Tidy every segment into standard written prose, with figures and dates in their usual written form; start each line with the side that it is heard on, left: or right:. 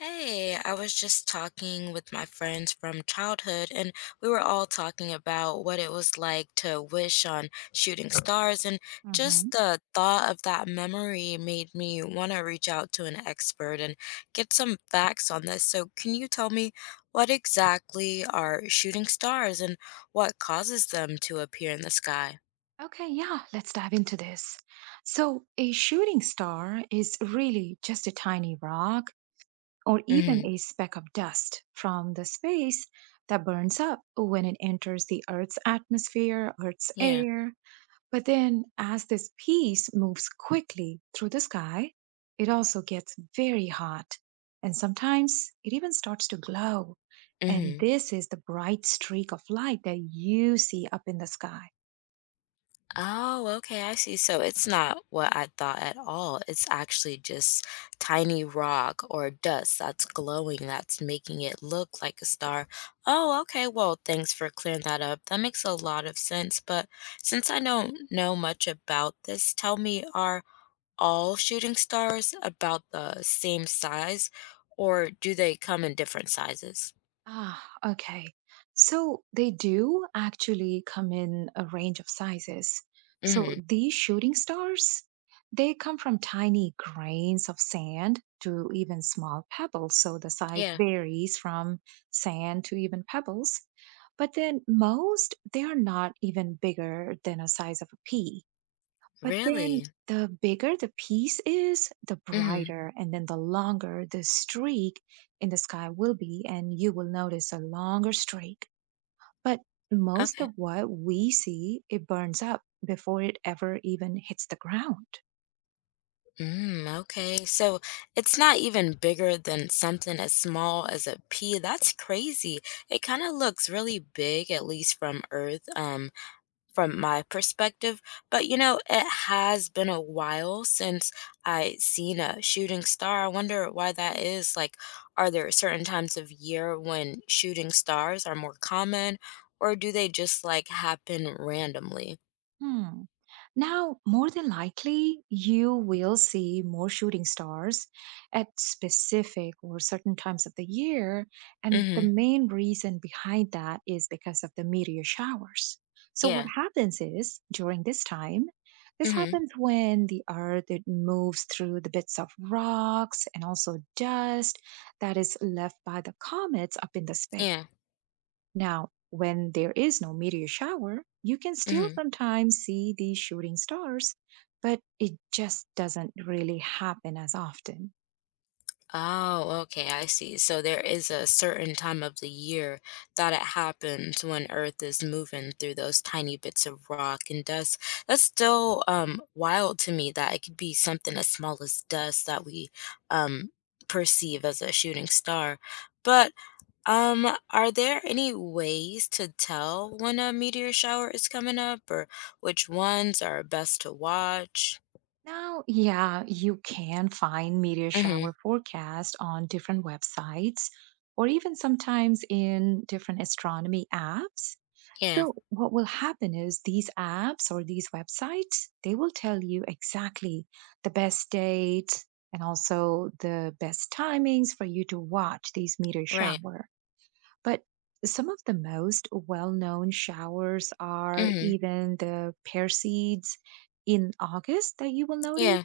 left: Hey, I was just talking with my friends from childhood, and we were all talking about what it was like to wish on shooting stars. And
right: Hmm.
left: just the thought of that memory made me want to reach out to an expert and get some facts on this. So, can you tell me what exactly are shooting stars and what causes them to appear in the sky?
right: Okay, yeah, let's dive into this. So, a shooting star is really just a tiny rock or
left: Mm-hmm.
right: even a speck of dust from the space that burns up when it enters the Earth's atmosphere, Earth's
left: Yeah.
right: air. But then, as this piece moves quickly through the sky, it also gets very hot. And sometimes it even starts to glow. And
left: Mm-hmm.
right: this is the bright streak of light that you see up in the sky.
left: Oh, okay, I see. So it's not what I thought at all. It's actually just tiny rock or dust that's glowing, that's making it look like a star. Oh, okay. Well, thanks for clearing that up. That makes a lot of sense. But since I don't know much about this, tell me, are all shooting stars about the same size, or do they come in different sizes?
right: Ah, okay. So they do actually come in a range of sizes. So
left: Mm-hmm.
right: these shooting stars, they come from tiny grains of sand to even small pebbles. So the size
left: Yeah,
right: varies from sand to even pebbles. But then most, they are not even bigger than a size of a pea. But
left: really?
right: then the bigger the piece is, the
left: Mm-hmm.
right: brighter, and then the longer the streak in the sky will be, and you will notice a longer streak. But most
left: Okay.
right: of what we see, it burns up before it ever even hits the ground.
left: Mm, okay. So it's not even bigger than something as small as a pea. That's crazy. It kind of looks really big, at least from Earth, from my perspective. But you know, it has been a while since I seen a shooting star. I wonder why that is. Like, are there certain times of year when shooting stars are more common, or do they just like happen randomly?
right: Hmm. Now, more than likely, you will see more shooting stars at specific or certain times of the year. And the
left: Mm-hmm.
right: main reason behind that is because of the meteor showers. So, what
left: Yeah.
right: happens is during this time, this
left: Mm-hmm.
right: happens when the earth it moves through the bits of rocks and also dust that is left by the comets up in the space.
left: Yeah.
right: Now, when there is no meteor shower, you can still
left: Mm-hmm.
right: sometimes see these shooting stars, but it just doesn't really happen as often.
left: Oh, okay, I see. So there is a certain time of the year that it happens when Earth is moving through those tiny bits of rock and dust. That's still wild to me that it could be something as small as dust that we um perceive as a shooting star. But are there any ways to tell when a meteor shower is coming up or which ones are best to watch?
right: Now, yeah, you can find meteor
left: Mm-hmm.
right: shower forecast on different websites or even sometimes in different astronomy apps.
left: Yeah,
right: So what will happen is these apps or these websites, they will tell you exactly the best date and also the best timings for you to watch these meteor
left: right.
right: shower. But some of the most well-known showers are
left: Mm-hmm.
right: even the Perseids in August that you will notice
left: Yeah.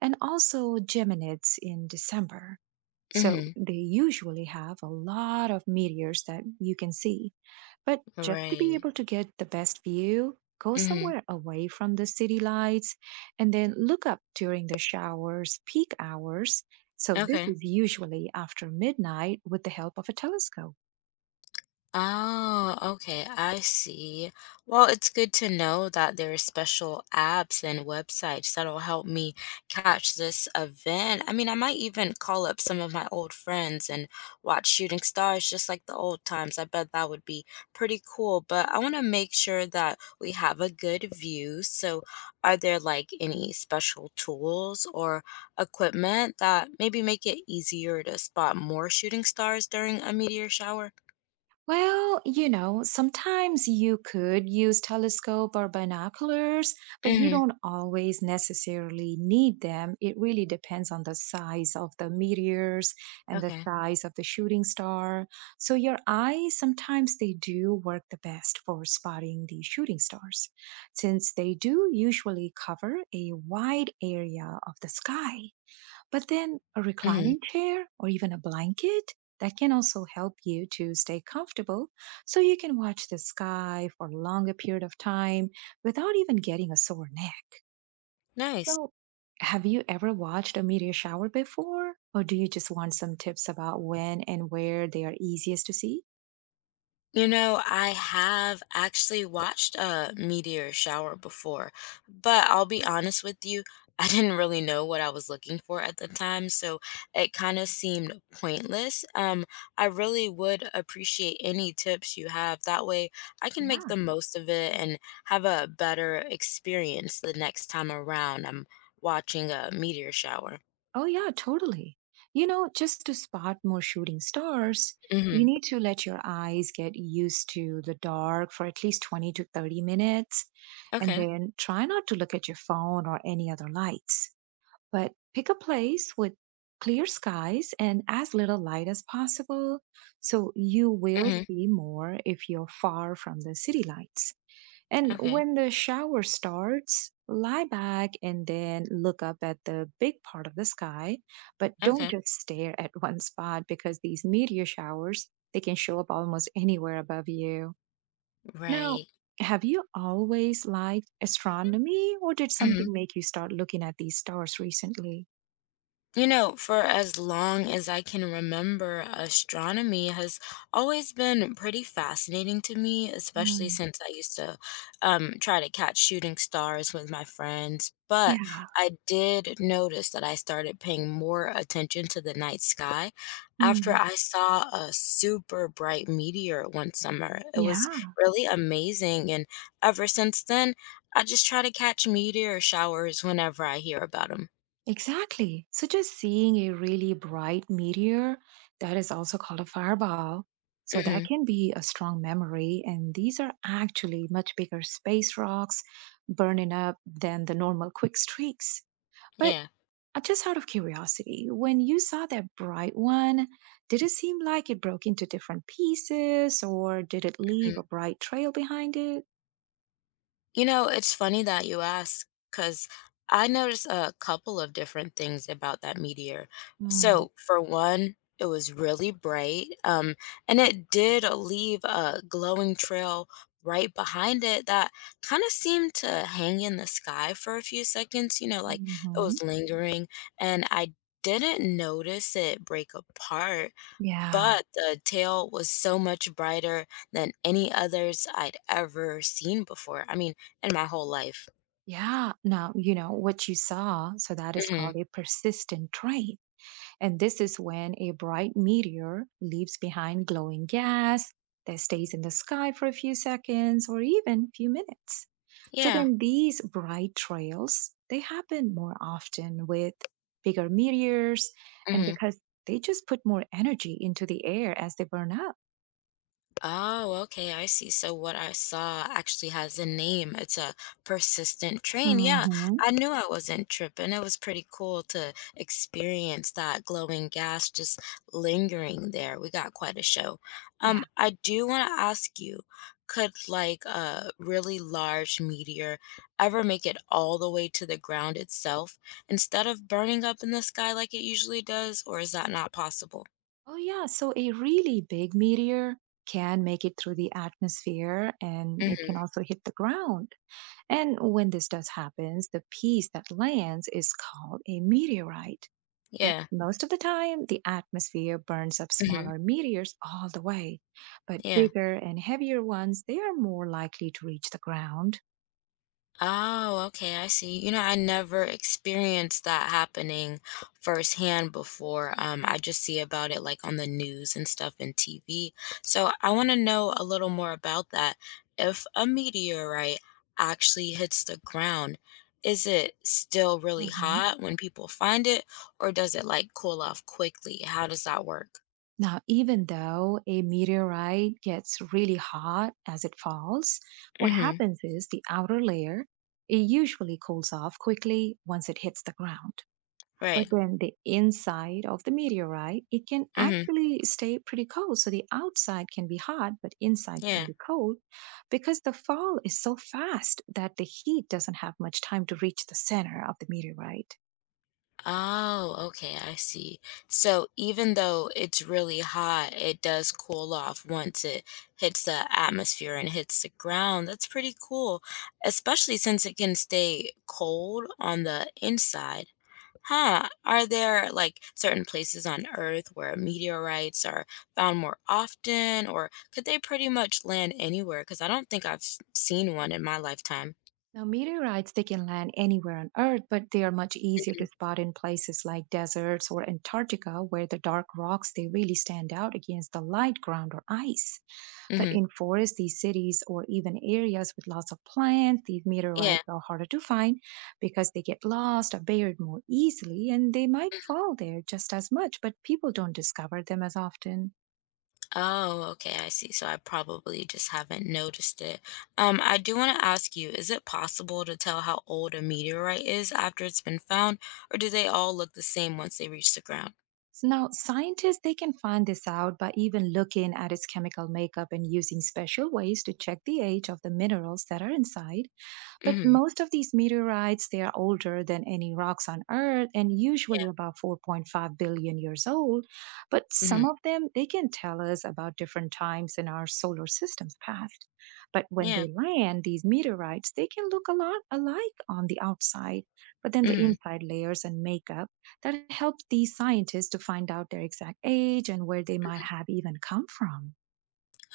right: and also Geminids in December. So
left: Mm-hmm.
right: they usually have a lot of meteors that you can see. But just to be
left: Right.
right: able to get the best view, go
left: Mhm.
right: somewhere away from the city lights and then look up during the showers, peak hours. So this
left: Okay.
right: is usually after midnight with the help of a telescope.
left: Oh, okay, I see. Well, it's good to know that there are special apps and websites that'll help me catch this event. I mean, I might even call up some of my old friends and watch Shooting Stars just like the old times. I bet that would be pretty cool, but I want to make sure that we have a good view. So, are there like any special tools or equipment that maybe make it easier to spot more shooting stars during a meteor shower?
right: Well, you know, sometimes you could use telescope or binoculars, but you
left: Mhm.
right: don't always necessarily need them. It really depends on the size of the meteors and the
left: Okay.
right: size of the shooting star. So your eyes sometimes they do work the best for spotting the shooting stars, since they do usually cover a wide area of the sky. But then a
left: Hmm.
right: reclining chair or even a blanket that can also help you to stay comfortable so you can watch the sky for a longer period of time without even getting a sore neck.
left: Nice.
right: So, have you ever watched a meteor shower before? Or do you just want some tips about when and where they are easiest to see?
left: You know, I have actually watched a meteor shower before, but I'll be honest with you, I didn't really know what I was looking for at the time, so it kind of seemed pointless. I really would appreciate any tips you have. That way, I can make the
right: Yeah.
left: most of it and have a better experience the next time around I'm watching a meteor shower.
right: Oh, yeah, totally. You know, just to spot more shooting stars,
left: Mm-hmm.
right: you need to let your eyes get used to the dark for at least 20 to 30 minutes. And
left: Okay.
right: then try not to look at your phone or any other lights. But pick a place with clear skies and as little light as possible. So you will
left: Mm-hmm.
right: see more if you're far from the city lights. And
left: Okay.
right: when the shower starts, lie back and then look up at the big part of the sky, but don't
left: Okay.
right: just stare at one spot because these meteor showers, they can show up almost anywhere above you. Now,
left: Right.
right: have you always liked astronomy or did
left: Mhm.
right: something make you start looking at these stars recently?
left: You know, for as long as I can remember, astronomy has always been pretty fascinating to me, especially
right: Mm.
left: since I used to try to catch shooting stars with my friends. But
right: Yeah.
left: I did notice that I started paying more attention to the night sky after
right: Hmm.
left: I saw a super bright meteor one summer. It was
right: Yeah.
left: really amazing. And ever since then, I just try to catch meteor showers whenever I hear about them.
right: Exactly. So just seeing a really bright meteor that is also called a fireball. So that
left: Hmm.
right: can be a strong memory. And these are actually much bigger space rocks burning up than the normal quick streaks. But
left: Yeah.
right: just out of curiosity, when you saw that bright one, did it seem like it broke into different pieces or did it
left: Mm-hmm.
right: leave a bright trail behind it?
left: You know, it's funny that you ask because I noticed a couple of different things about that meteor. So, for one, it was really bright, and it did leave a glowing trail right behind it that kind of seemed to hang in the sky for a few seconds, like it
right: Mm-hmm.
left: was lingering, and I didn't notice it break apart,
right: Yeah.
left: but the tail was so much brighter than any others I'd ever seen before. I mean, in my whole life.
right: Yeah, now you know what you saw, so that is
left: Mhm.
right: called a persistent train. And this is when a bright meteor leaves behind glowing gas that stays in the sky for a few seconds or even few minutes. So
left: Yeah.
right: then these bright trails, they happen more often with bigger meteors and
left: Mhm.
right: because they just put more energy into the air as they burn up.
left: Oh, okay, I see. So what I saw actually has a name. It's a persistent train. Yeah,
right: Hmm.
left: I knew I wasn't tripping. It was pretty cool to experience that glowing gas just lingering there. We got quite a show.
right: Yeah.
left: I do want to ask you, could like a really large meteor ever make it all the way to the ground itself instead of burning up in the sky like it usually does, or is that not possible?
right: Oh, yeah. So a really big meteor can make it through the atmosphere and it can
left: Mm-hmm.
right: also hit the ground. And when this does happens, the piece that lands is called a meteorite. But
left: Yeah.
right: most of the time, the atmosphere burns up
left: Mm-hmm.
right: smaller meteors all the way. But
left: Yeah.
right: bigger and heavier ones, they are more likely to reach the ground.
left: Oh, okay, I see. You know, I never experienced that happening firsthand before. I just see about it like on the news and stuff and TV. So I want to know a little more about that. If a meteorite actually hits the ground, is it still really hot when people find it, or does it like cool off quickly? How does that work?
right: Now, even though a meteorite gets really hot as it falls, what
left: Mm-hmm.
right: happens is the outer layer, it usually cools off quickly once it hits the ground. But
left: Right.
right: then the inside of the meteorite, it can
left: Mm-hmm.
right: actually stay pretty cold. So the outside can be hot, but inside
left: Yeah.
right: can be cold because the fall is so fast that the heat doesn't have much time to reach the center of the meteorite.
left: Oh, okay, I see. So even though it's really hot, it does cool off once it hits the atmosphere and hits the ground. That's pretty cool, especially since it can stay cold on the inside. Huh, are there like certain places on Earth where meteorites are found more often, or could they pretty much land anywhere? Because I don't think I've seen one in my lifetime.
right: Now, meteorites, they can land anywhere on Earth, but they are much easier to spot in places like deserts or Antarctica, where the dark rocks, they really stand out against the light ground or ice.
left: Hmm.
right: But
left: Hmm.
right: in foresty cities or even areas with lots of plants, these
left: Yeah.
right: meteorites are harder to find because they get lost or buried more easily, and they might fall there just as much, but people don't discover them as often.
left: Oh, okay, I see. So I probably just haven't noticed it. I do want to ask you, is it possible to tell how old a meteorite is after it's been found, or do they all look the same once they reach the ground?
right: So now scientists they can find this out by even looking at its chemical makeup and using special ways to check the age of the minerals that are inside. But
left: Mm-hmm.
right: most of these meteorites, they are older than any rocks on Earth and
left: Yeah.
right: usually about 4.5 billion years old. But
left: Mm-hmm.
right: some of them, they can tell us about different times in our solar system's past. But when
left: Yeah.
right: they land, these meteorites, they can look a lot alike on the outside, but then the
left: Mm-hmm.
right: inside layers and makeup that helps these scientists to find out their exact age and where they might have even come from.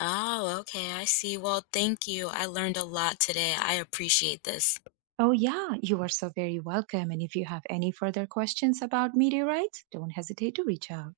left: Oh, okay, I see. Well, thank you. I learned a lot today. I appreciate this.
right: Oh, yeah, you are so very welcome. And if you have any further questions about meteorites, don't hesitate to reach out.